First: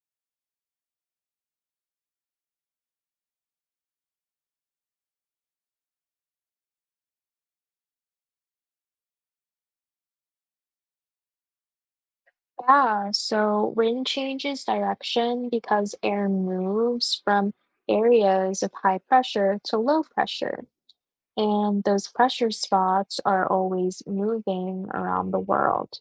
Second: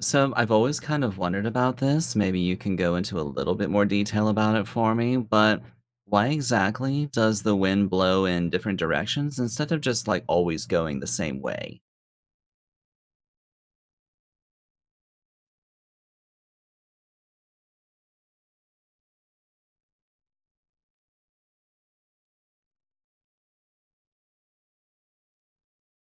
So I've always kind of wondered about this. Maybe you can go into a little bit more detail about it for me, but why exactly does the wind blow in different directions instead of just like always going the same way? Yeah, so wind changes direction because air moves from areas of high pressure to low pressure, and those pressure spots are always moving around the world.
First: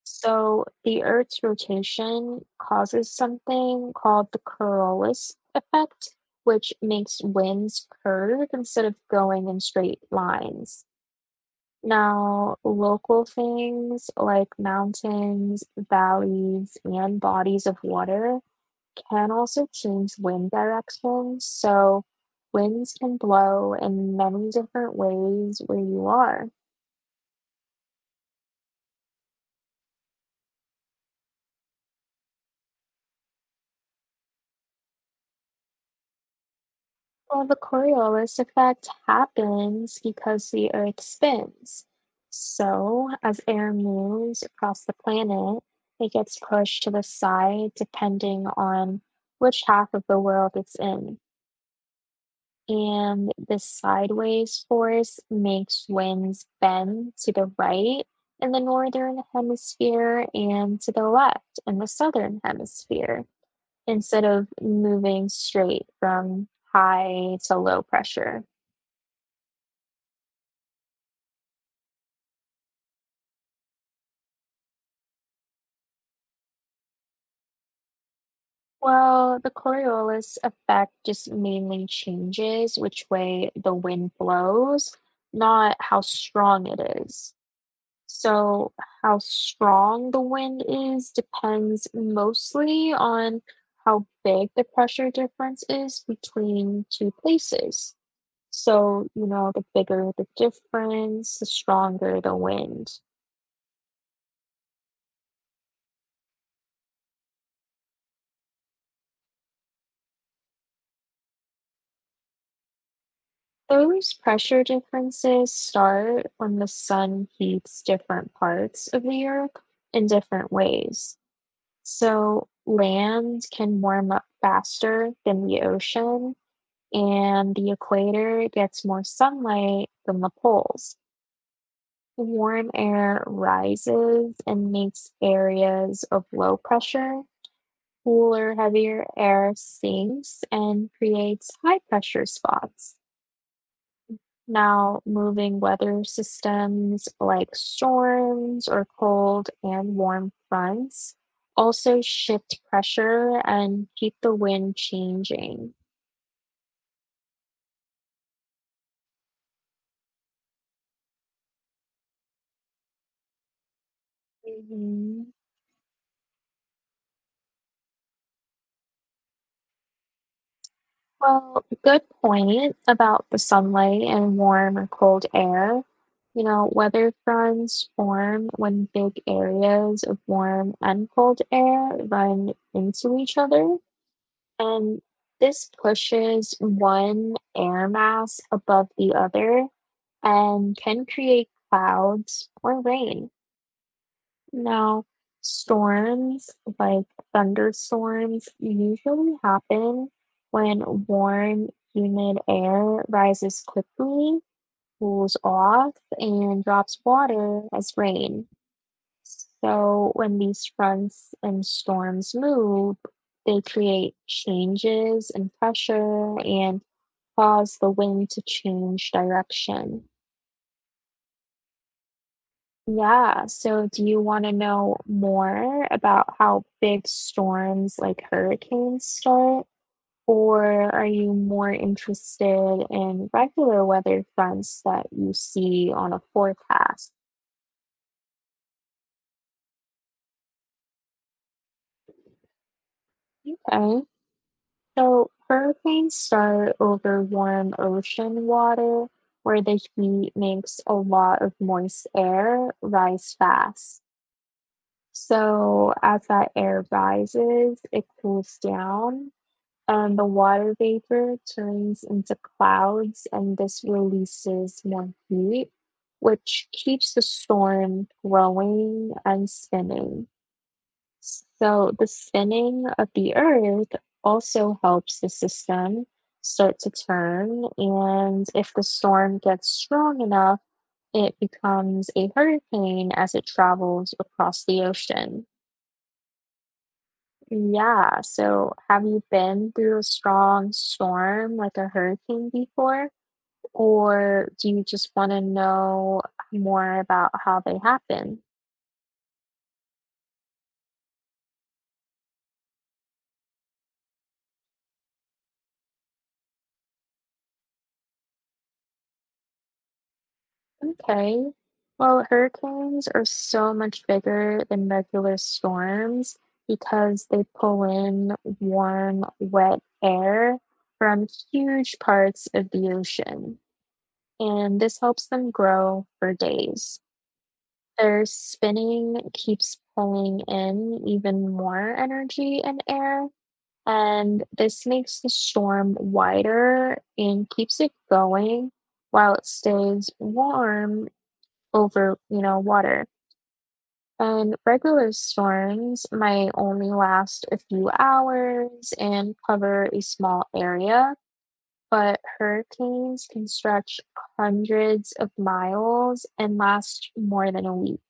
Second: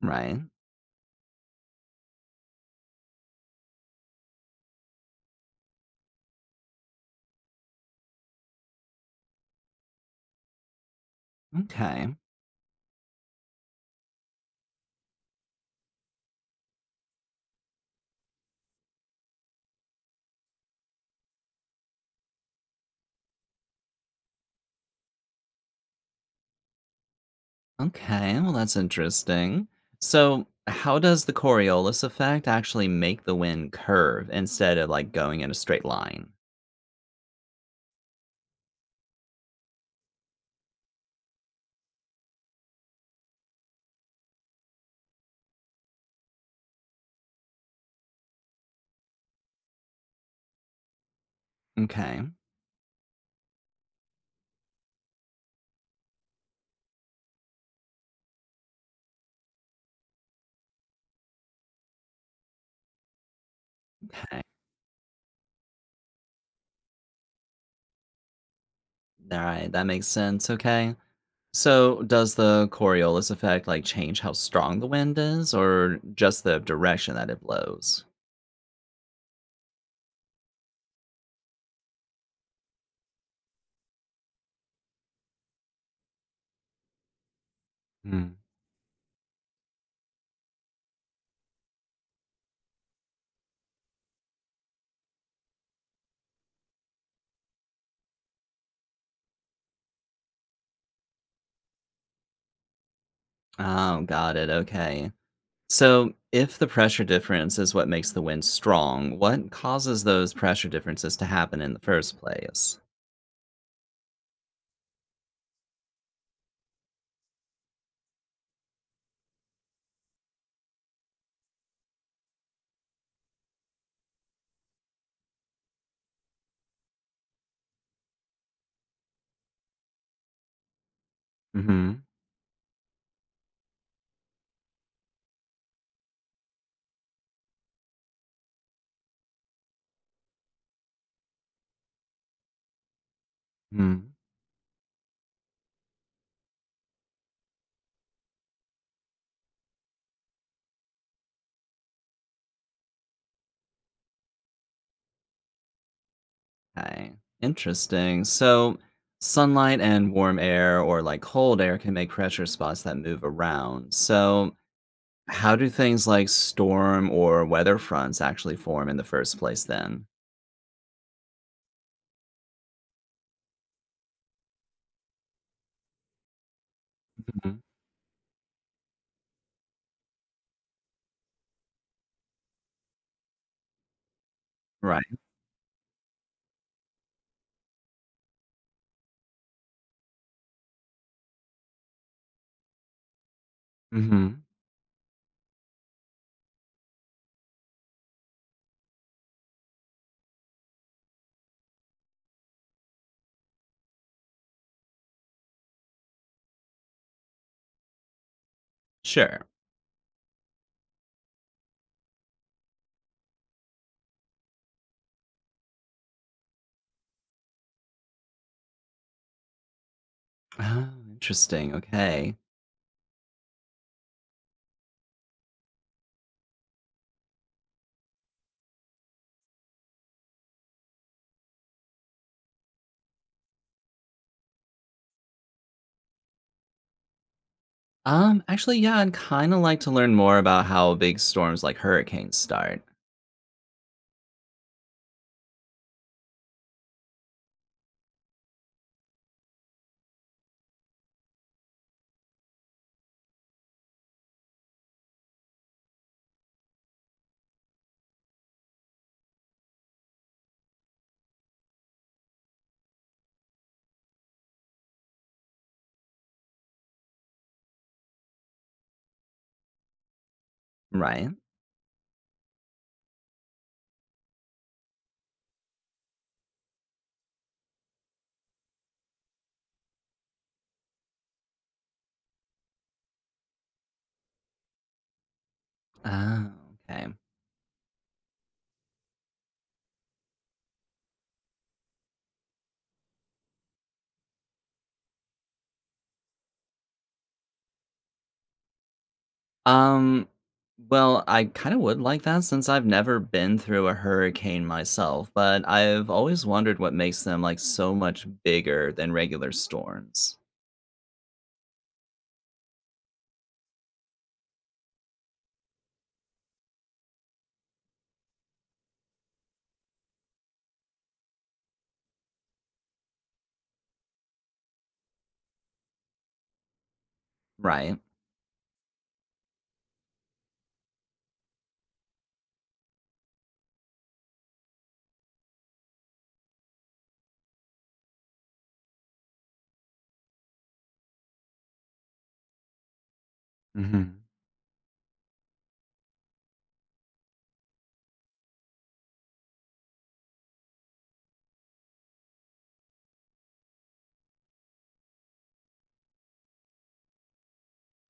Right? So the Earth's rotation causes something called the Coriolis effect, which makes winds curve instead of going in straight lines. Okay. Now, local things like mountains, valleys, and bodies of water can also change wind directions. So, winds can blow in many different ways where you are. Okay, well, that's interesting. So how does the Coriolis effect actually make the wind curve instead of like going in a straight line? Well, the Coriolis effect happens because the Earth spins. So, as air moves across the planet, it gets pushed to the side depending on which half of the world it's in. Okay. And the sideways force makes winds bend to the right in the northern hemisphere and to the left in the southern hemisphere instead Okay. of moving straight from high to low pressure. All right, that makes sense. Okay, so does the Coriolis effect like change how strong the wind is, or just the direction that it blows? Well, the Coriolis effect just mainly changes which way the wind blows, not how strong it is. Hmm. So, how strong the wind is depends mostly on how big the pressure difference is between two places. So, the bigger the difference, the stronger the wind. Oh, got it. Okay, so if the pressure difference is what makes the wind strong, what causes those pressure differences to happen in the first place? Those pressure differences start when the sun heats different parts of the earth in different ways. So, land can warm up faster than the ocean and the equator gets more sunlight than the poles. Mm-hmm. Warm air rises and makes areas of low pressure. Cooler, heavier air sinks and creates high pressure spots. Hmm. Now, moving weather systems like storms or cold and warm fronts also shift pressure and keep the wind changing. Okay. Interesting. So sunlight and warm air or like cold air can make pressure spots that move around. So Mhm. how do things like storm or weather fronts actually form in the first place then? Well, good point about the sunlight and warm or cold air. You know, weather Mhm. fronts form when big areas of warm and cold air run into each other, and Right. this pushes one air mass above the other and can create clouds or rain. Mhm. Now, storms like thunderstorms usually happen when warm, humid air rises quickly, cools off, and drops water as rain. Sure. So, when these fronts and storms move, they create changes in pressure and cause the wind to change direction. Oh, interesting. Okay. Yeah, so do you wanna know more about how big storms like hurricanes start? Or are you more interested in regular weather fronts that you see on a forecast? Actually, yeah, I'd kind of like to learn more about how big storms like hurricanes start. Okay, so hurricanes start over warm ocean water where the heat makes a lot of moist air rise fast. So as that air rises, it cools down. And the water vapor turns into clouds, and this releases more heat, which keeps the storm growing and spinning. Right. So, the spinning of the earth also helps the system start to turn. And if the storm gets strong enough, it becomes a hurricane as it travels across the ocean. Oh, okay. Yeah. So, have you been through a strong storm like a hurricane before? Or do you just want to know more about how they happen? Um, well, I kind of would like that since I've never been through a hurricane myself, but I've always wondered what makes them like so much bigger than regular storms. Okay. Well, hurricanes are so much bigger than regular storms because they pull in warm, wet air from huge parts of the ocean, and this helps them grow for days. Right. Their spinning keeps pulling in even more energy and air, and this makes the storm wider and keeps it going while it stays warm over, water. Hmm. And regular storms might only last a few hours and cover a small area, but hurricanes can stretch hundreds of miles and last more than a week.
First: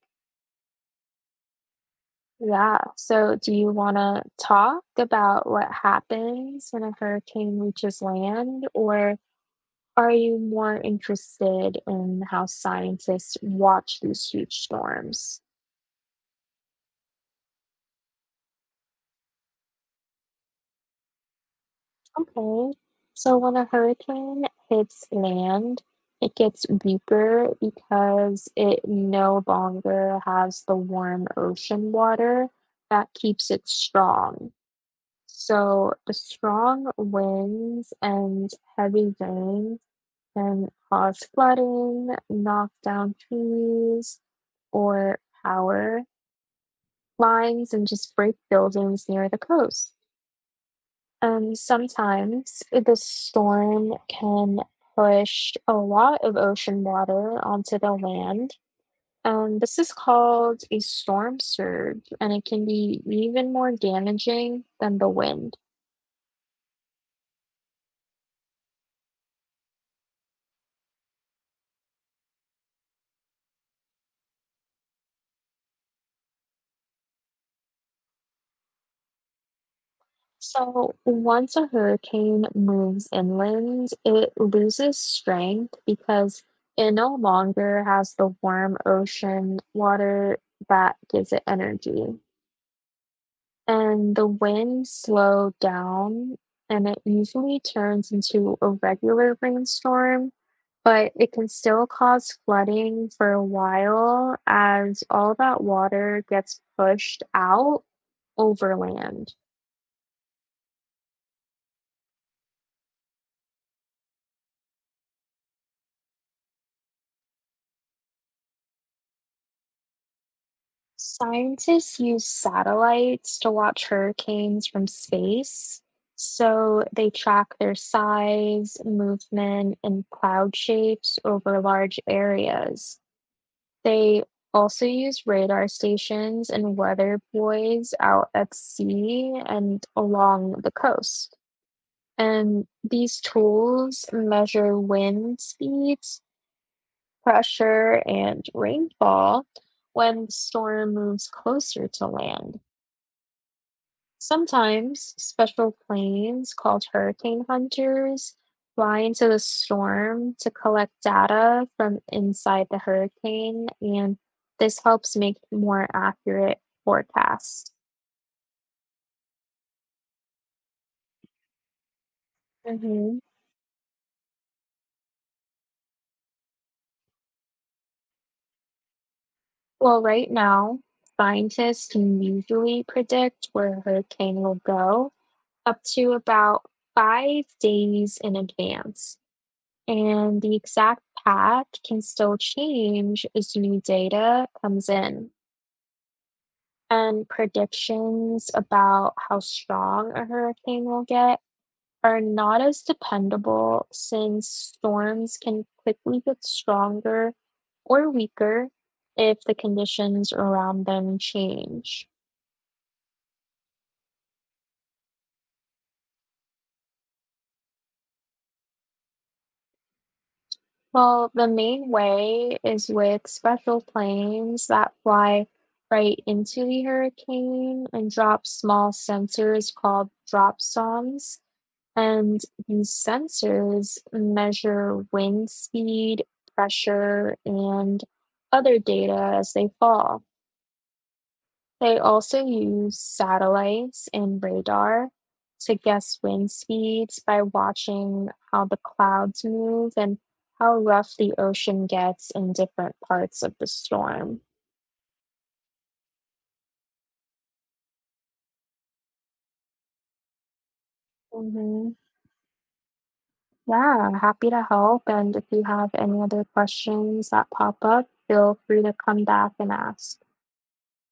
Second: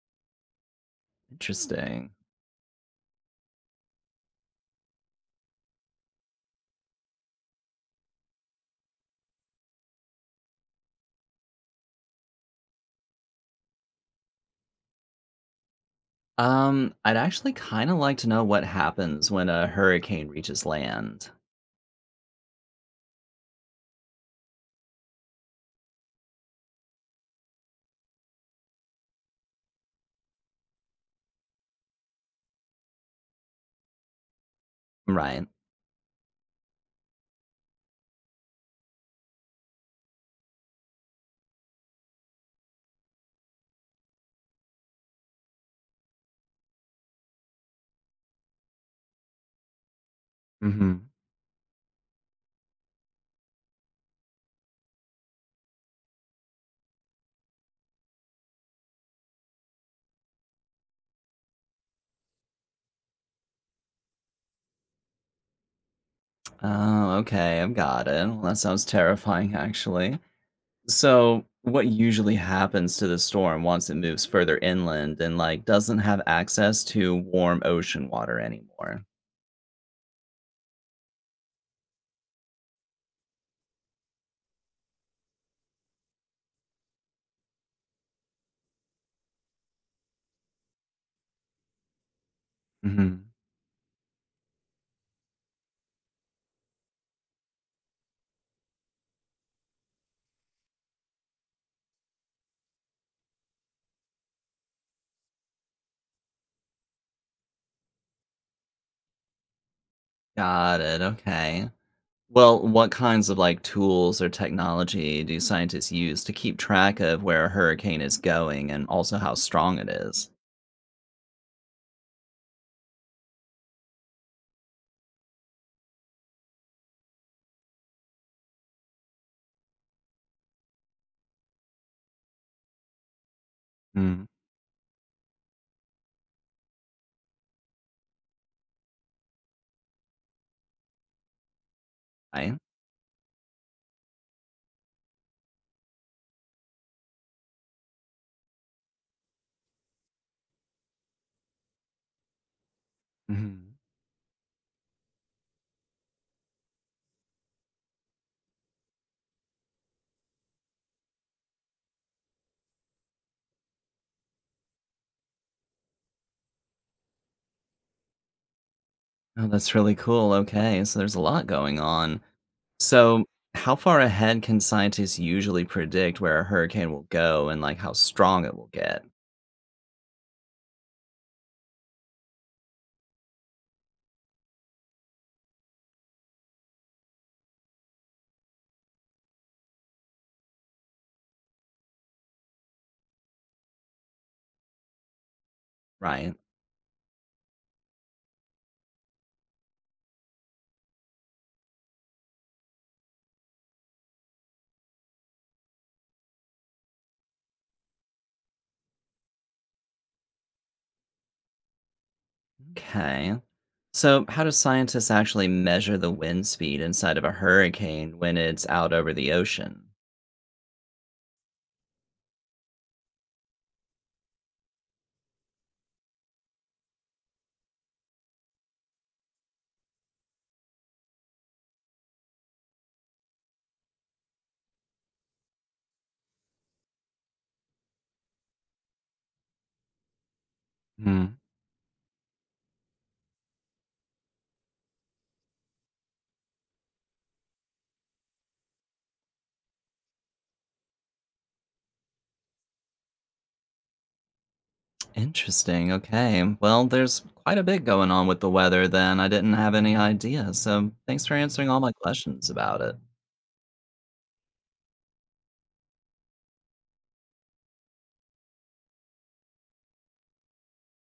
Interesting. Yeah. So, do you want to talk about what happens when a hurricane reaches land, or are you more interested in how scientists watch these huge storms? I'd actually kind of like to know what happens when a hurricane reaches land. Okay. So, when a hurricane hits land, it gets weaker because it no longer has the warm ocean water that keeps it strong. Right. So, the strong winds and heavy rain can cause flooding, knock down trees or power lines, and just break buildings near the coast. Hmm. And sometimes the storm can push a lot of ocean water onto the land. And this is called a storm surge, and it can be even more damaging than the wind. Oh, okay. I've got it. Well, that sounds terrifying, actually. So what usually happens to the storm once it moves further inland and like doesn't have access to warm ocean water anymore? So once a hurricane moves inland, it loses strength because it no longer has the warm ocean water that gives it energy. Hmm. And the winds slow down, and it usually turns into a regular rainstorm, but it can still cause flooding for a while as all that water gets pushed out over land. Got it. Okay, well, what kinds of like tools or technology do scientists use to keep track of where a hurricane is going and also how strong it is? Scientists use satellites to watch hurricanes from space. So they track their size, movement, and cloud shapes over large areas. They also use radar stations and weather buoys out at sea and along the coast. Right. And these tools measure wind speeds, pressure, and rainfall when the storm moves closer to land. Mhm. Sometimes special planes called hurricane hunters fly into the storm to collect data from inside the hurricane, and this helps make more accurate forecasts. Oh, that's really cool. Okay, so there's a lot going on. Hmm. So how far ahead can scientists usually predict where a hurricane will go and like how strong it will get? Well, right now, scientists can usually predict where a hurricane will go up to about 5 days in advance. And the exact path can still change as new data comes in. Right. And predictions about how strong a hurricane will get are not as dependable since storms can quickly get stronger or weaker if the conditions around them change. Mm. Okay, so how do scientists actually measure the wind speed inside of a hurricane when it's out over the ocean? Well, the main way is with special planes that fly right into the hurricane and drop small sensors called drop zones. And these sensors measure wind speed, pressure, and other data as they fall. Mm. They also use satellites and radar to guess wind speeds by watching how the clouds move and how rough the ocean gets in different parts of the storm. Interesting. Okay. Well, there's quite a bit going on with the weather then. I didn't have any idea. So thanks for answering all my Hmm. questions about it. Yeah, happy to help. And if you have any other questions that pop up, feel free to come back and ask.